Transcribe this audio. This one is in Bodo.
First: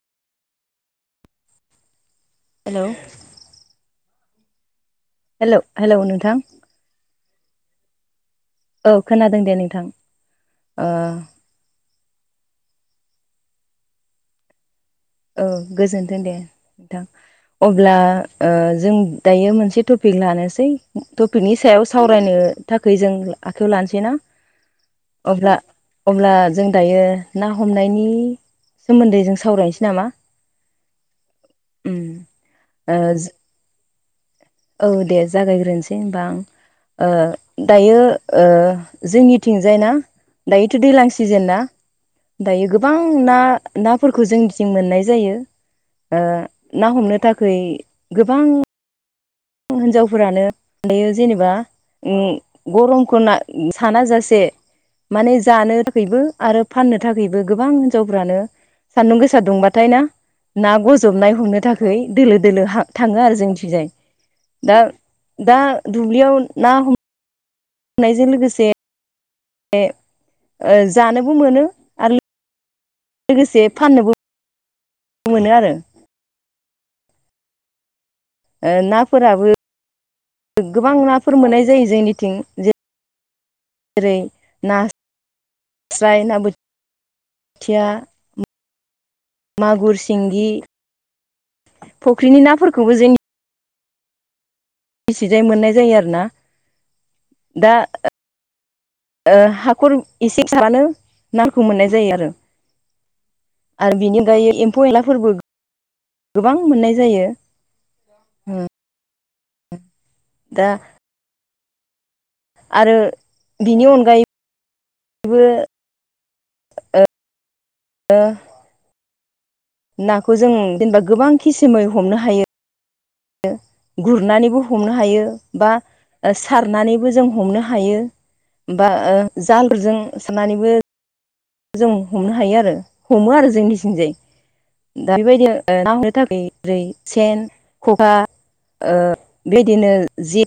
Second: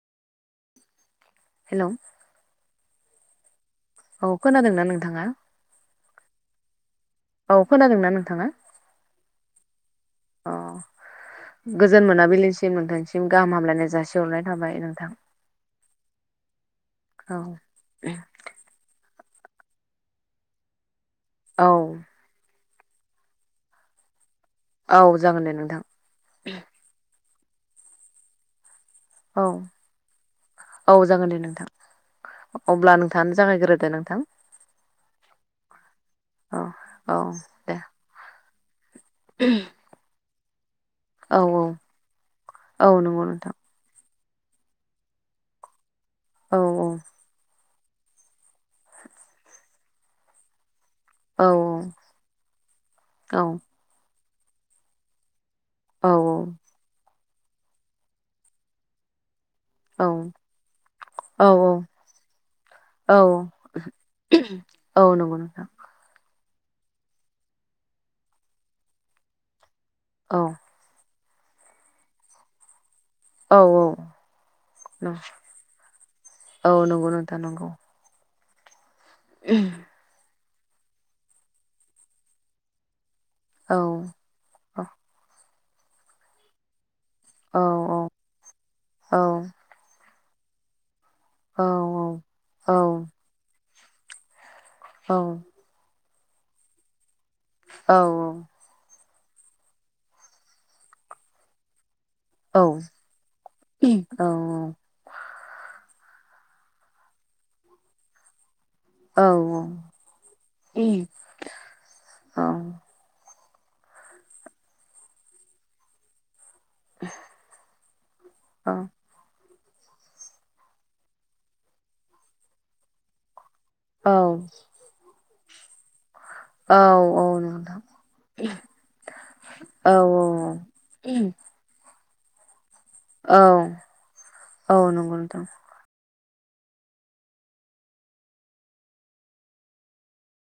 हेल' हेलौ औ खोनादोंना नोंथाङा? - हेल हेलौ नोंथां। औ खोनादों ना नोंथाङा? औ खोनादों दे नोंथां। अ ओ गोजोन मोनाबिलिसिम नोंथांसिम गाहाम हामलायनाय जासिहरनाय थाबाय नोंथां। औ गोजोन्थों दे नथां। औ अब्ला ओ जों दायो मोनसे टपिक लानोसै टपिकनि औ सायाव सावरायनो थाखै जों आखाइायाव लानोसै ना औ जागोन दे अब्ला- नोंथां अब्ला जों दायो ना हमनायनि सोमोन्दै जों औ सावरायस औ जागोन दे नोंथां उम अब्ला ओ नोंथाङानो जागायग्रोदो नोंथां। औ दे जागायग्रोनोसै होनबा आं। औ ओ औ दे दायो ओ जोंनिथिंजाय ना दायोथ' दैज्लां औ सिजेन ना औ दायो औ गोबां नंगौ ना नोंथां नाफोरखौ जोंथिं मोननाय जायो, ओ औ ना हमनो थाखै गोबां हिनजावफोरानो दायो औ जेनेबा उम गरमखौ ना औ साना जासे माने जानो औ थाखायबो आरो फाननो थाखायबो गोबां हिनजावफ्रानो सान्दुं गोसा दुंबा थायना औ ना गजबनाय हमनो थाखाय दोलो दोलो हा औ थाङो आरो जोंनिथिंजाय दा औ नंगौ दा नोंथां दुब्लियाव ना [unintelligible] हम हमनायजों लोगोसे [unintelligible] औ ओ जानोबो मोनो आरो औ लोगोसे औ फाननोबो मोनो आरो औ नोंगौ नोंथा नोंगौ ओ नाफोराबो गोबां नाफोर मोननाय जायो जोंनिथिं जे औ रै औ नाास्राय ना औ बोथिया औ मागुर सिंगि औ फुख्रिनि औ नाफोरखौबो जोंनि औ जोंनिसिजाय मोननाय जायो आरो ना दा नोंथां ओ हाखर एसे सारानो नाखौ मोननाय जायो आरो आरो औ बेनिगायै एम्फौ एनलाफोरबो गोबां मोननाय जायो उम औ औ दा उम औ ओ बिनि अनगायैबो [unintelligible] ओ ़ [unintelligible] अ नाखौ जों जेनेबा गोबां खिसुमै हमनो हायो औ गुरनानैबो हमनो हायो बा ओ सारनानैबो जों हमनो हायो बा ओ जालजों सारनानैबो उम जों हमनो हायो आरो हमो औ आरो जोंनिसिंजाय औ दा नंगौ नोंथां बेबायदिनो ना हमनो थाखाय जेरै सेन खखा बेबायदिनो ओ जि